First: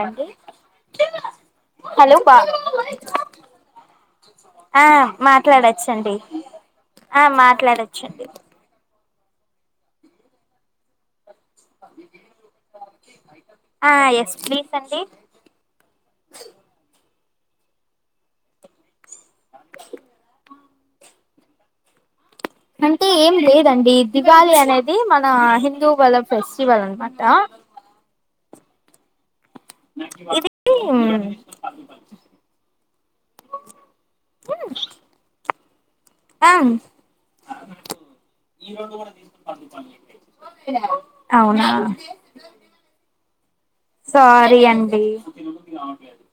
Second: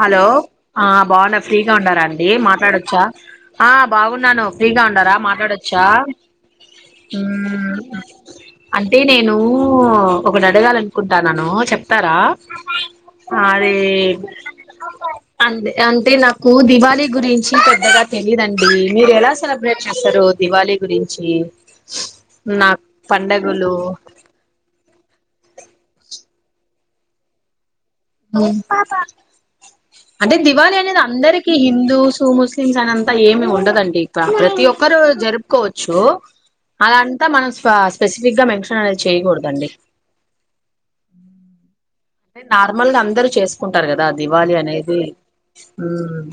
Hello బాగున్న ఫ్రీగా ఉన్నారా అండి మాట్లాడొచ్చా బాగున్నాను ఫ్రీగా ఆ ఉండారా మాట్లాడొచ్చా మాట్లాడొచ్చండి ఆ మాట్లాడొచ్చండి ఉ అంటే నేను ఒకటి అడగాల అనుకుంటాన్నాను వస్తారా అదే ఆ ఎస్ ప్లీజ్ అండి అంటే నాకు దివళి గురించి పెద్దగా తెలీదండి మీరు ఎలా సెలబ్రేట్ చేస్తారు దివాళి గురించి నాకు అంటే ఏం పండగలు లేదండి దివాళి అనేది మన హిందూ ఇవాళ ఫెస్టివల్ అన్న మాట మ్ అంటే దివాళి అనేది అందరికి హిందూస్, ముస్లిమ్స్, అనేంతా ఏమి ఉండదండి, ఇక్క ప్రతి ఒక్కరు జరుపుకోవచ్చు, ఆ అదంతా మనం స్పెసిఫిక్ గా మెన్షన్ అనేది చేయకూడదండి. అవునా నార్మల్ అందరు చెస్ కుంటారు కదా దివాళి సారీ అనేది అండి మ్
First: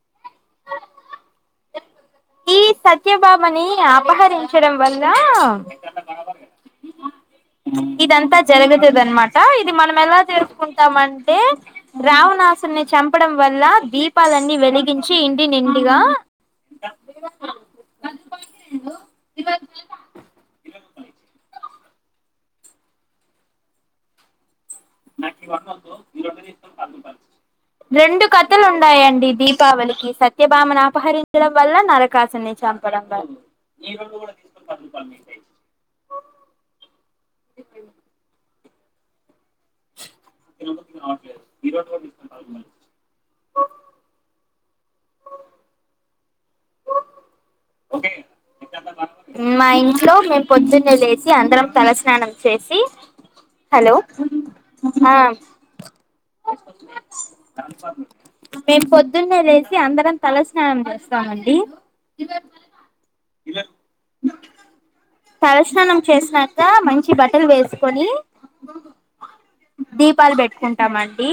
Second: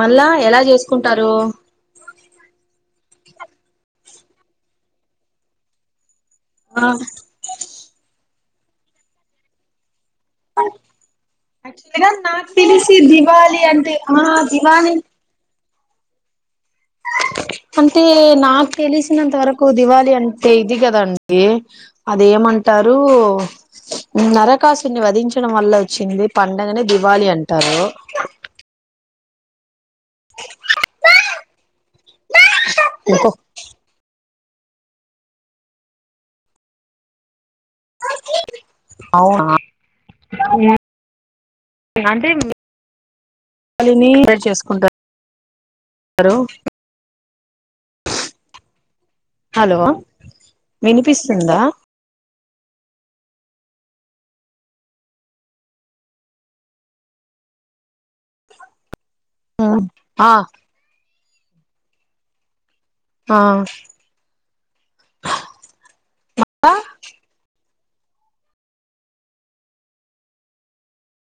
మళ్ళా ఎలా చేసుకుంటారు కే బాబని అపహరించడం వల్ల ఇదంతా జరుగతది అనమాట ఇది మనం ఎలా జరుపుకుంటామంటే యాక్చువల్ గా నాకు రావణాసురున్ని తెలిసి చంపడం దివాళి వల్ల అంటే ఆ దీపాలన్నీ దివాళి వెలిగించ నే నిండిగా అంటే నాకు తెలిసినంత వరకు దివాళి అంటే ఇది కధ అండి అదేమంటారు నరక కాశున్ని వధించడం వల్ల వచ్చింది పండగనే దివాళి అంటారు దీపావళి ఈ సత్యభామను అపహరించడం వల్ల నరకాసుని చంపడం వల్ల ఇంకో అవునా అంటే [unintelligible] చేసుకుంట అరో ఓకే మా హలో ఇంట్లో మేం పొద్దున్నే లేచి వినిపిస్తుందా అందరం తలస్నానం చేసి హలో ఆ మేం పొద్దు పొదున్నే లేసి అందరం ఆ తల స్నానం చేస్తాం స్తామండి ఆ తలస్నానం చేసినాక మంచి బట్టలు వేసి కొని దీపాలు పెట్టుకుంటామండి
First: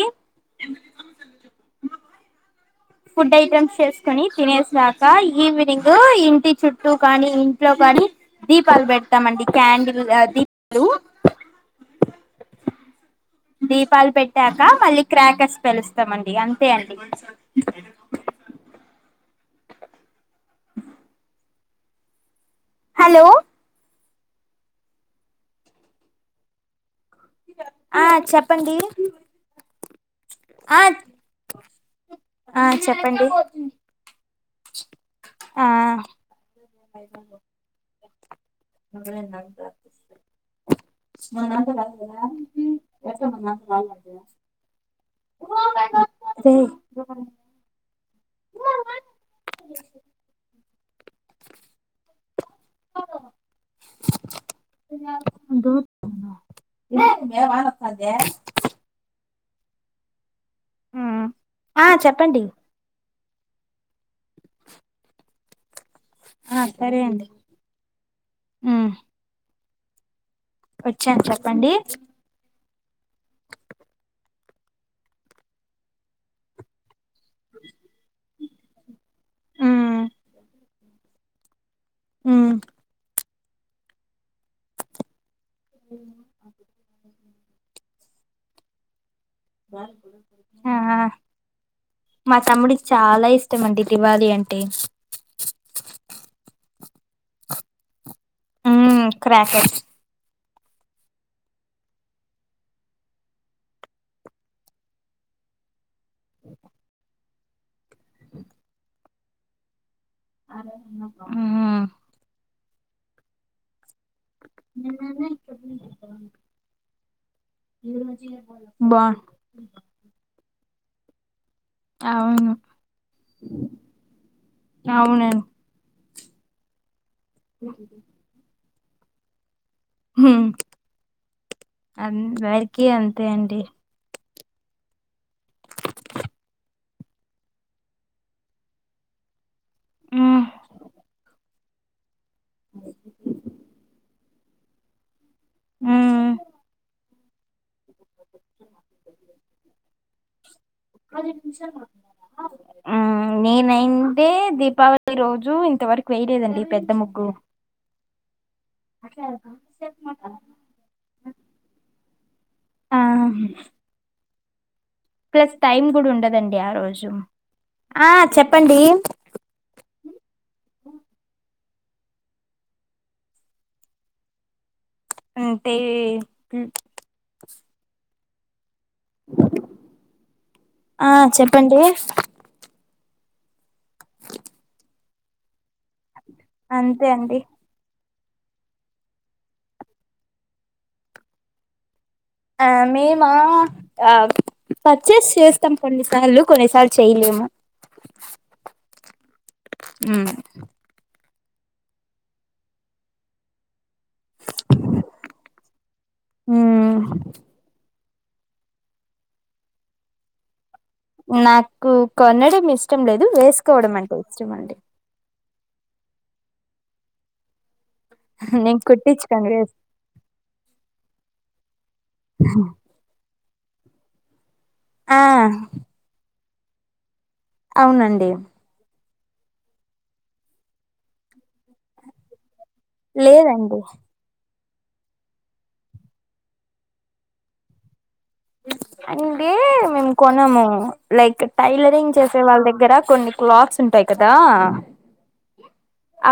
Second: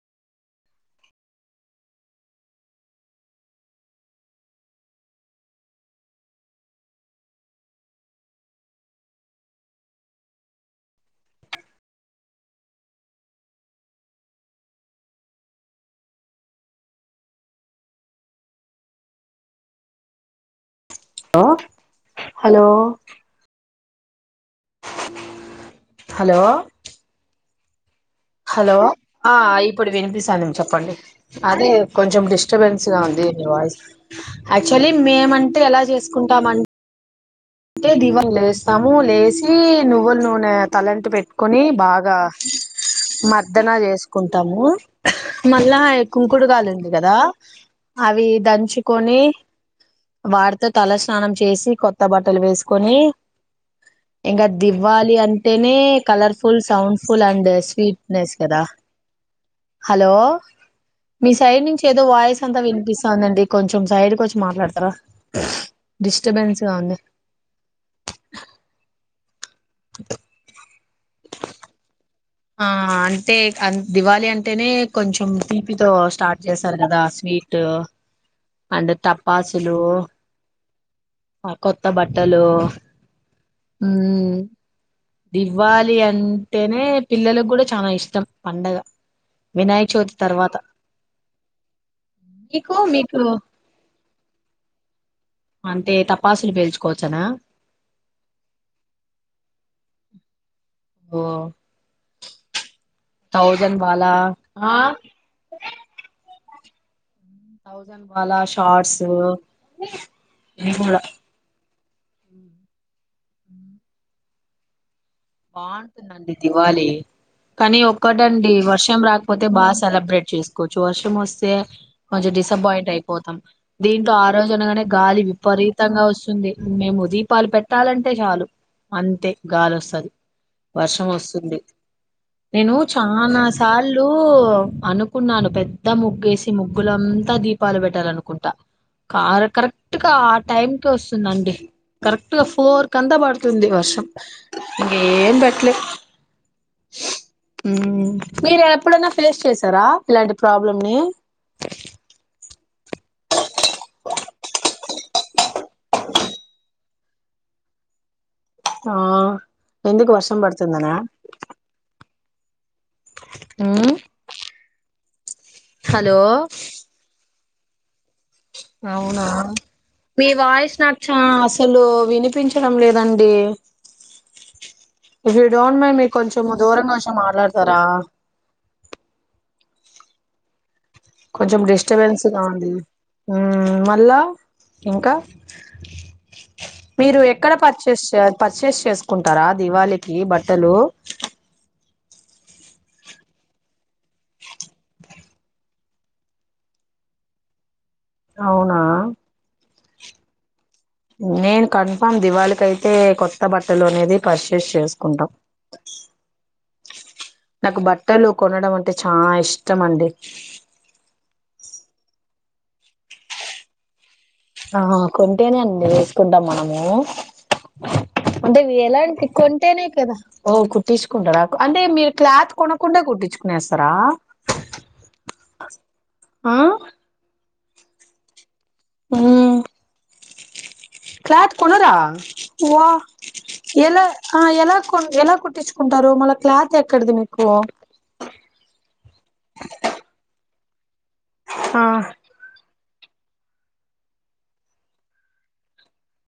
ఫుడ్ ఐటమ్స్ చేసుకొని తినేసాక ఈవినింగ్ ఇంటి చుట్టూ కానీ ఇంట్లో కానీ దీపాలు పెడతామండి క్యాండిల్ దీపాలు దీపాలు పెట్టాక మళ్ళీ క్రాకర్స్ పెలుస్తామండి అంతే అండి హలో హలో హలో ఆ చెప్పండి ప్పుడు విని తనుం ఆ చెప్పండి అదే కొంచెం ఆ డిస్టర్బెన్స్ గా ఉంది చెప్పండి మీ వాయిస్ యాక్చువలీ మేమంటే ఆ ఎలా చేసుకుంటా ఏ దివన్లేస్ స్తాము లేసి నువ్వుల నూనె తలంటి పెట్టుకొని బాగా మర్దన చేసుకుంటాము మళ్ళా మ్మ్ కుంకుడుగాలు ఉంది కదా అవి దంచుకొని వాడుత తల స్నానం చేసి కొత్త బట్ట ట్టలు వేస్ కొని ఇంకా దివాళి అంటేనే colourful sound full and sweetness కదా హలో మీ సైడ్ ఆ నుంచి ఏదో వాయిస్ చెప్పండి అంతా వినిపిస్ అవునండి కొంచెం కొంచెం సైడికి వచ్చి మాట్లాడతారా ఆ డిస్టర్బెన్స్ గా ఉంది సరే అండి ఆ వచ్చాను చెప్పండి ఆ అంటే దివాళి అంటేనే కొంచెం తీపితో స్టార్ట్ చేశారు కదా వీట్ అడ్ తపాసలు మ్మ్ ఓ కొత్త బట్టలు మ్మ్ హ దివాళి అంటేనే కూడా చాలా ఇష్టం పండగ వినాయక చవితి తర్వాత ఆ మా మీకు తమ్ముడికి మీకు చాలా ఇష్టం అండి దివాళి అంటే కోచనా క్రక ఓ థౌజండ్ వాాలా ఇకా థౌజండ్ వాాలా షార్ట్స్ ఇవి కూడా మ్మ్ ని వాణంత నం దివాాలి కానీ ఒక్కటండి వర్షం బా రాకపోతే బాగా సెలబ్రేట్ చేస్త కూ చు వర్ష మస్తే కొంచెం అవును డిసప్పాయింట్ అయిపోతాం దీంట్లో ఆ రోజునగానే గాలి అవునండి విపరీతంగా వస్తు ఉంటుంది మేము ఉదయం పాలు పెట్టాలంటే చాలు అంతే గాలి వస్తది మ్మ్ వర్షం వస్తుంది నేను అందరికీ అంతే చాలా అండి సార్లు అనుకున్నాను పెద్ద ముగ్గేసి ముగ్గులంతా దీపాలు పెట్టాల అనుకుంటా కార కరెక్ట్ కరెక్ట్ గా ఆ మ్మ్ టైం కి వస్తుందండి కరెక్ట్ గా ఫోర్ర్ కంతా పడుతుంది వర్షం ఏందండి లే మ్మ్ ఊ మీరు ఎప్పుడైనా ఫేస్ చేసారా లడుగ్ ఆ నేనైందే దీపావళి రోజు రోజు ఇంత వరకు వేయలేదండి పెద్ద ముగ్గు గ్గు ఆ ఎందుకు వర్షం పడుతుందనా ఆ ప్లస్ టైం కూడా హలో ఉండదండి ఆ రోజు ఆ చెప్పండి అవునా మీ వాయిస్ నాకు చాస్ అస్సలు వినిపించడం లేదండి. ఇఫ్ యు అంతే డోంట్ మైండ్ మీకు కొంచెం దూరంగా వచ్చి మాట్లాడతారా [inaudible] కొంచెం చెప్పండి డిస్టబెన్స్గా ఉంది ఊ మళ్ళా ఇంకా అంతే మీరు అండి ఎక్కడ పర్చేస్ పర్చేస్ చేసుకుంటారా దివాళికి బట్టలు ఆ మేమా ఆ పర్చేస్ చేస్తాం కొన్నిసార్లు కొన్నిసార్లు చేయలేము అవునా ఊ నేను కన్ఫామ్ దివాళికి అయితే కొత్త బట్టలోనే లోనే పర్చేస్ చేసుకుంటాం మ్మ్ నాకు బట్ట బట్టలు కొనడం అంటే చాలా ఇష్టం అండి నాకు కొనడం ఇష్టం లేదు వేసుకోవడం అంటే ఇష్టం అండి ఆహా కొన్ అంటేనే అండి వేసుకుంటాం మనము అంటే నేను ఎలాంటి కుట్టించుకోను వేస్ కొంటేనే కదా ఓ కుట్టించుకుంటడాకు అంటే మీరు క్లాత్ కొనకుండా కుట్టించుకో కోని వేస్తారా ఆ ఆ అవునండి. ఊ క్లాత్ కొనరా వా లేదండి ఎలా ఆ ఎలా ఎలా కుట్టించుకుంటారు మళ్ళ క్లాత్ ఎక్కడది మీకు ఆ లైక్ ఆ టైలరింగ్ చేసే వాళ్ళ దగ్గర కొన్ని క్లాత్స్ ఉంటాయి కదా ఆ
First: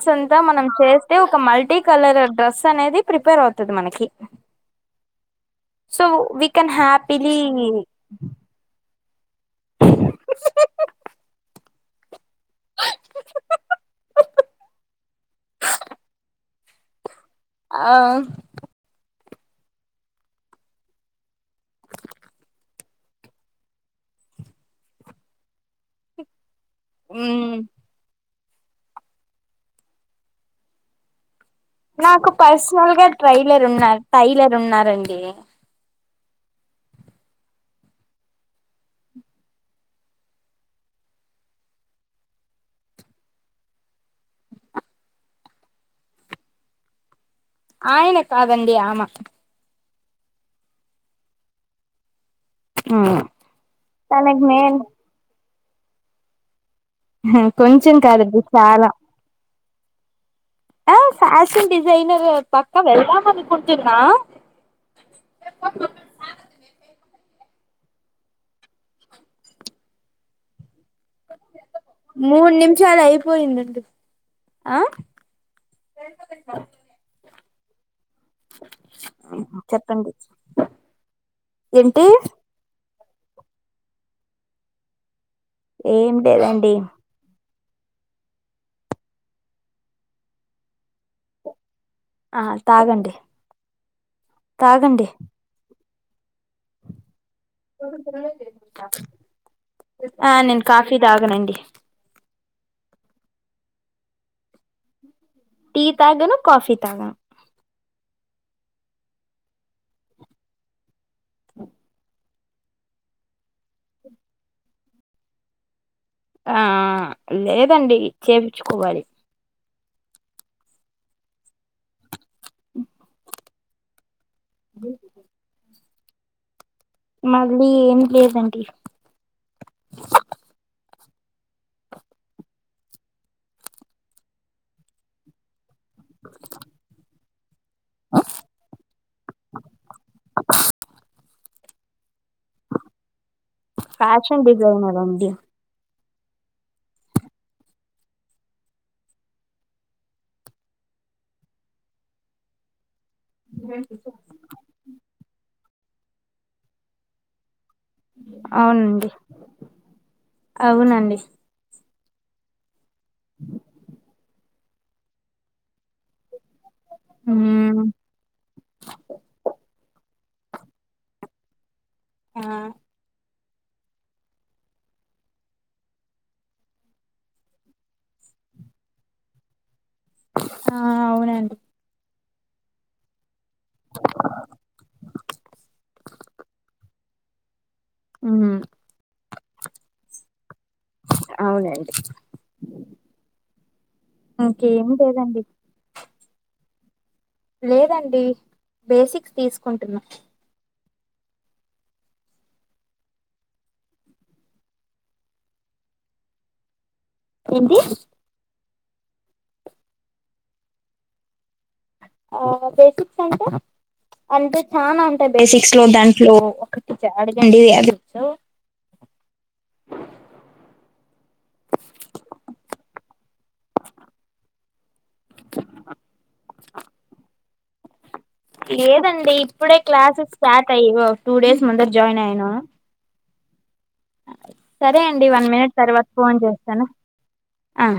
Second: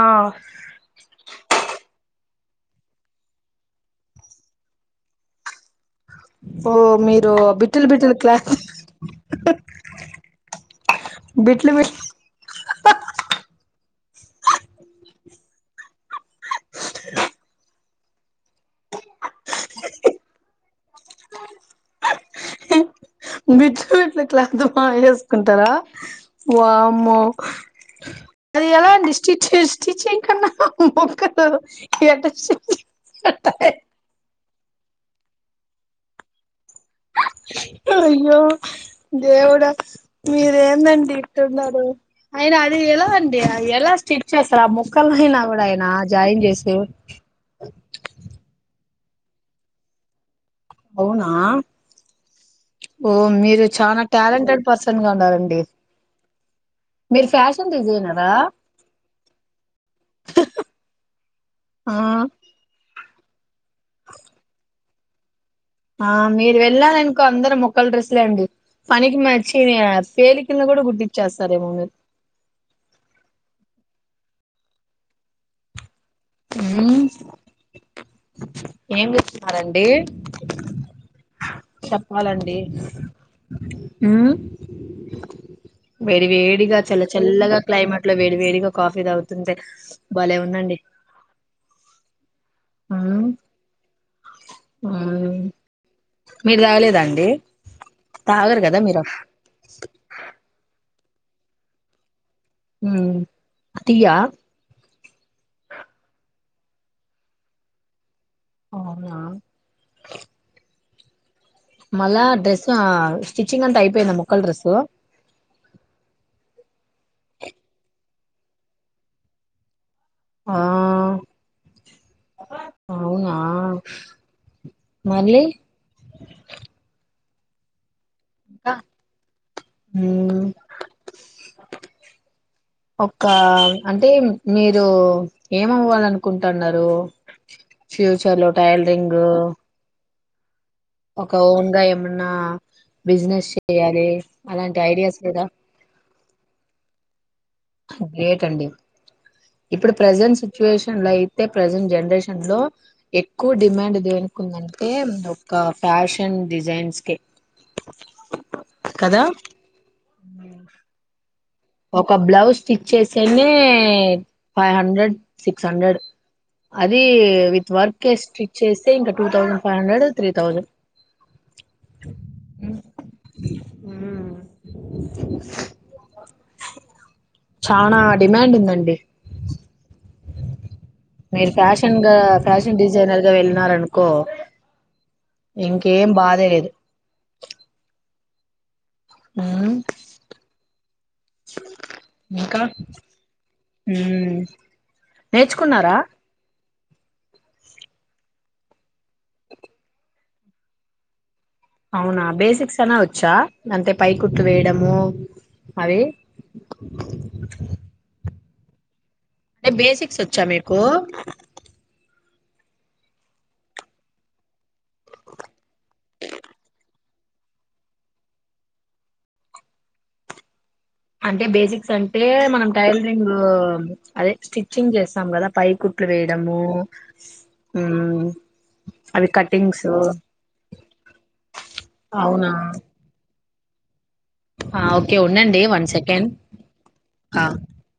ఆ అంతా మనం చేస్తే ఒక మల్టీ కలర్ డ్రెస్ అనేది ప్రిపేర్ అవుతది మనకి వీ కెన్ ఓ మీరు హ్యాపీలీ బిట్టలు బిడ్ట్టలు క్లాత్ బిట్లు మీిర్ స ఆ బిట్లు బిట్లు క్లాత్ వేసుకుంటారా వామ్మో మ్మ్ అది ఎలా అండి స్ స్టిచింగ్ కన్నా నాకు పర్సనల్ గా ఎట్ట ట్రైలర్ ఉన్నారు టైలర్ ఉన్నారు రండి అయ్యో దేవుడా మీర ఏందండి ఇట్న్నారు ఆయన అది ఎలావండి ఎలా స్టిచ్ చేస్తారు ఆ ముొక్కలు అయినా కూడా ఆయన జాయిన్ చేసే ఆయన కాదండి ఆమ అవునా ఓ మీరు చాలా తనకు టాలెంటెడ్ నేను పర్సన్ గా ఉన్నారండి మీరు ఫ్యాషన్ కొంచెం డిజైనరా కాదంది చాలా ఆ ఫ్యాషన్ ఆ డిజైనర్ పక్క వెళ్దాం అనుకుంటున్న అందర మొక్కల డ్రెస్ లేండి పనికి మచ్చి పేలి కింద కూడా గుర్తించేస్తారుేమ మూడు నిమిషాలు అయిపోయిందండి ఆ మ్మ్ ఇ ఏం చేస్తున్నారు అండి చెప్పండి ఏంటి చెప్పాలండి హ్మ ఏం వేడి లేదండి వేడిగా చల్ల చల్లగా డిమార్ట్ లో వేడి వేడిగా కాఫీ తాగుతుంటే బాలే ఉందండి ఆ తాగండి మ్మ్ తాగండి మ్మ్ మీరు తాగలేదండి ఆ నే కఫ్ టి దాగనండి మ్మ్ అటియా టీ తగను కాఫీ తాగాను అవునా మళ్ళా డ్రెస్సు స్టిచ్చింగ్ అంతా అయిపోయింద ముక్కల డ్రెస్సు ఆ లేదండి చూపిచుకోవాలి ఆ అవునా మలి మాలీ ఎం లేదండి మ్మ్ ఒక అంటే మీరు ఏమవ్వాలనుకుంటున్నారు ఫ్యూచర్ లో టైలరింగ్ ఒక ఓన్గా ఏమ బిజినెస్ చెయాలి ఫ్యాషన్ అలాంటి డిజైనర్ ఐడియాస్ అండి లేదా గ్రేట్ అండి ఇప్పుడు ప్రజెంట్ సిచ్యువేషన్ లో అయితే ప్రజెంట్ జనరేషన్ లో ఎక్కువ డిమాండ్ దేనుకుందంటే ఒక ఫ్యాషన్ డిజైన్స్ కే అవునండి అవునండి ఒక ఒక బ్లాౌస్ స్టి చేసానే ఫైవ్ హండ్రెడ్ సిక్స్ హండ్రెడ్ అది విత్ ఉమ్ వర్క్ కే స్ట్రిచ్ చేస్తే ఇంకా two thousand five hundred three thousand ఆ మ్మ్ చనా డిమాండ్ ఉందండి ఆ మీరు అవునండి ఫ్యాషన్ గా ఫ్యాషన్ డిజైైనర్ వెళ్ళినారనుకో ఇంకేం బాధే లేదు మ్మ్ మ్మ్ అవునండి ఇంకా ఉ ఇంకేం లేదండి నేర్చుకున్నారా లేదండి బేసిక్స్ తీసుకుంటున్నా అవునా బేసిక్స్ అనా వచ్చా అంతే పై కుర్తు వేయడము అవి ఏంటి అంటే బేసిక్స్ వచ్చా మీకు ఆ బేసిక్స్ అంటే లో దాంట్లో ఒకటీ అడగండి అది ఒచ్చ అంటే బేసిక్స్ అంటే మనం టైలరింగ్ రింగు అదే స్టిచ్చింగ్ చేస్తాం కదా పై కుట్లు వేయడము హ్మ్మ్ లేదండి ఇప్పుడే క్లాసెస్ స్టార్ట్ అయ్య టూ డేస్ ముందు జాయిన్ అయినా అవునా ఆ సరే ఓకే అండి వన్ ఉండండి మినిట్ తర్వాత సెకండ్ ఫోన్ చేస్తాను ఆ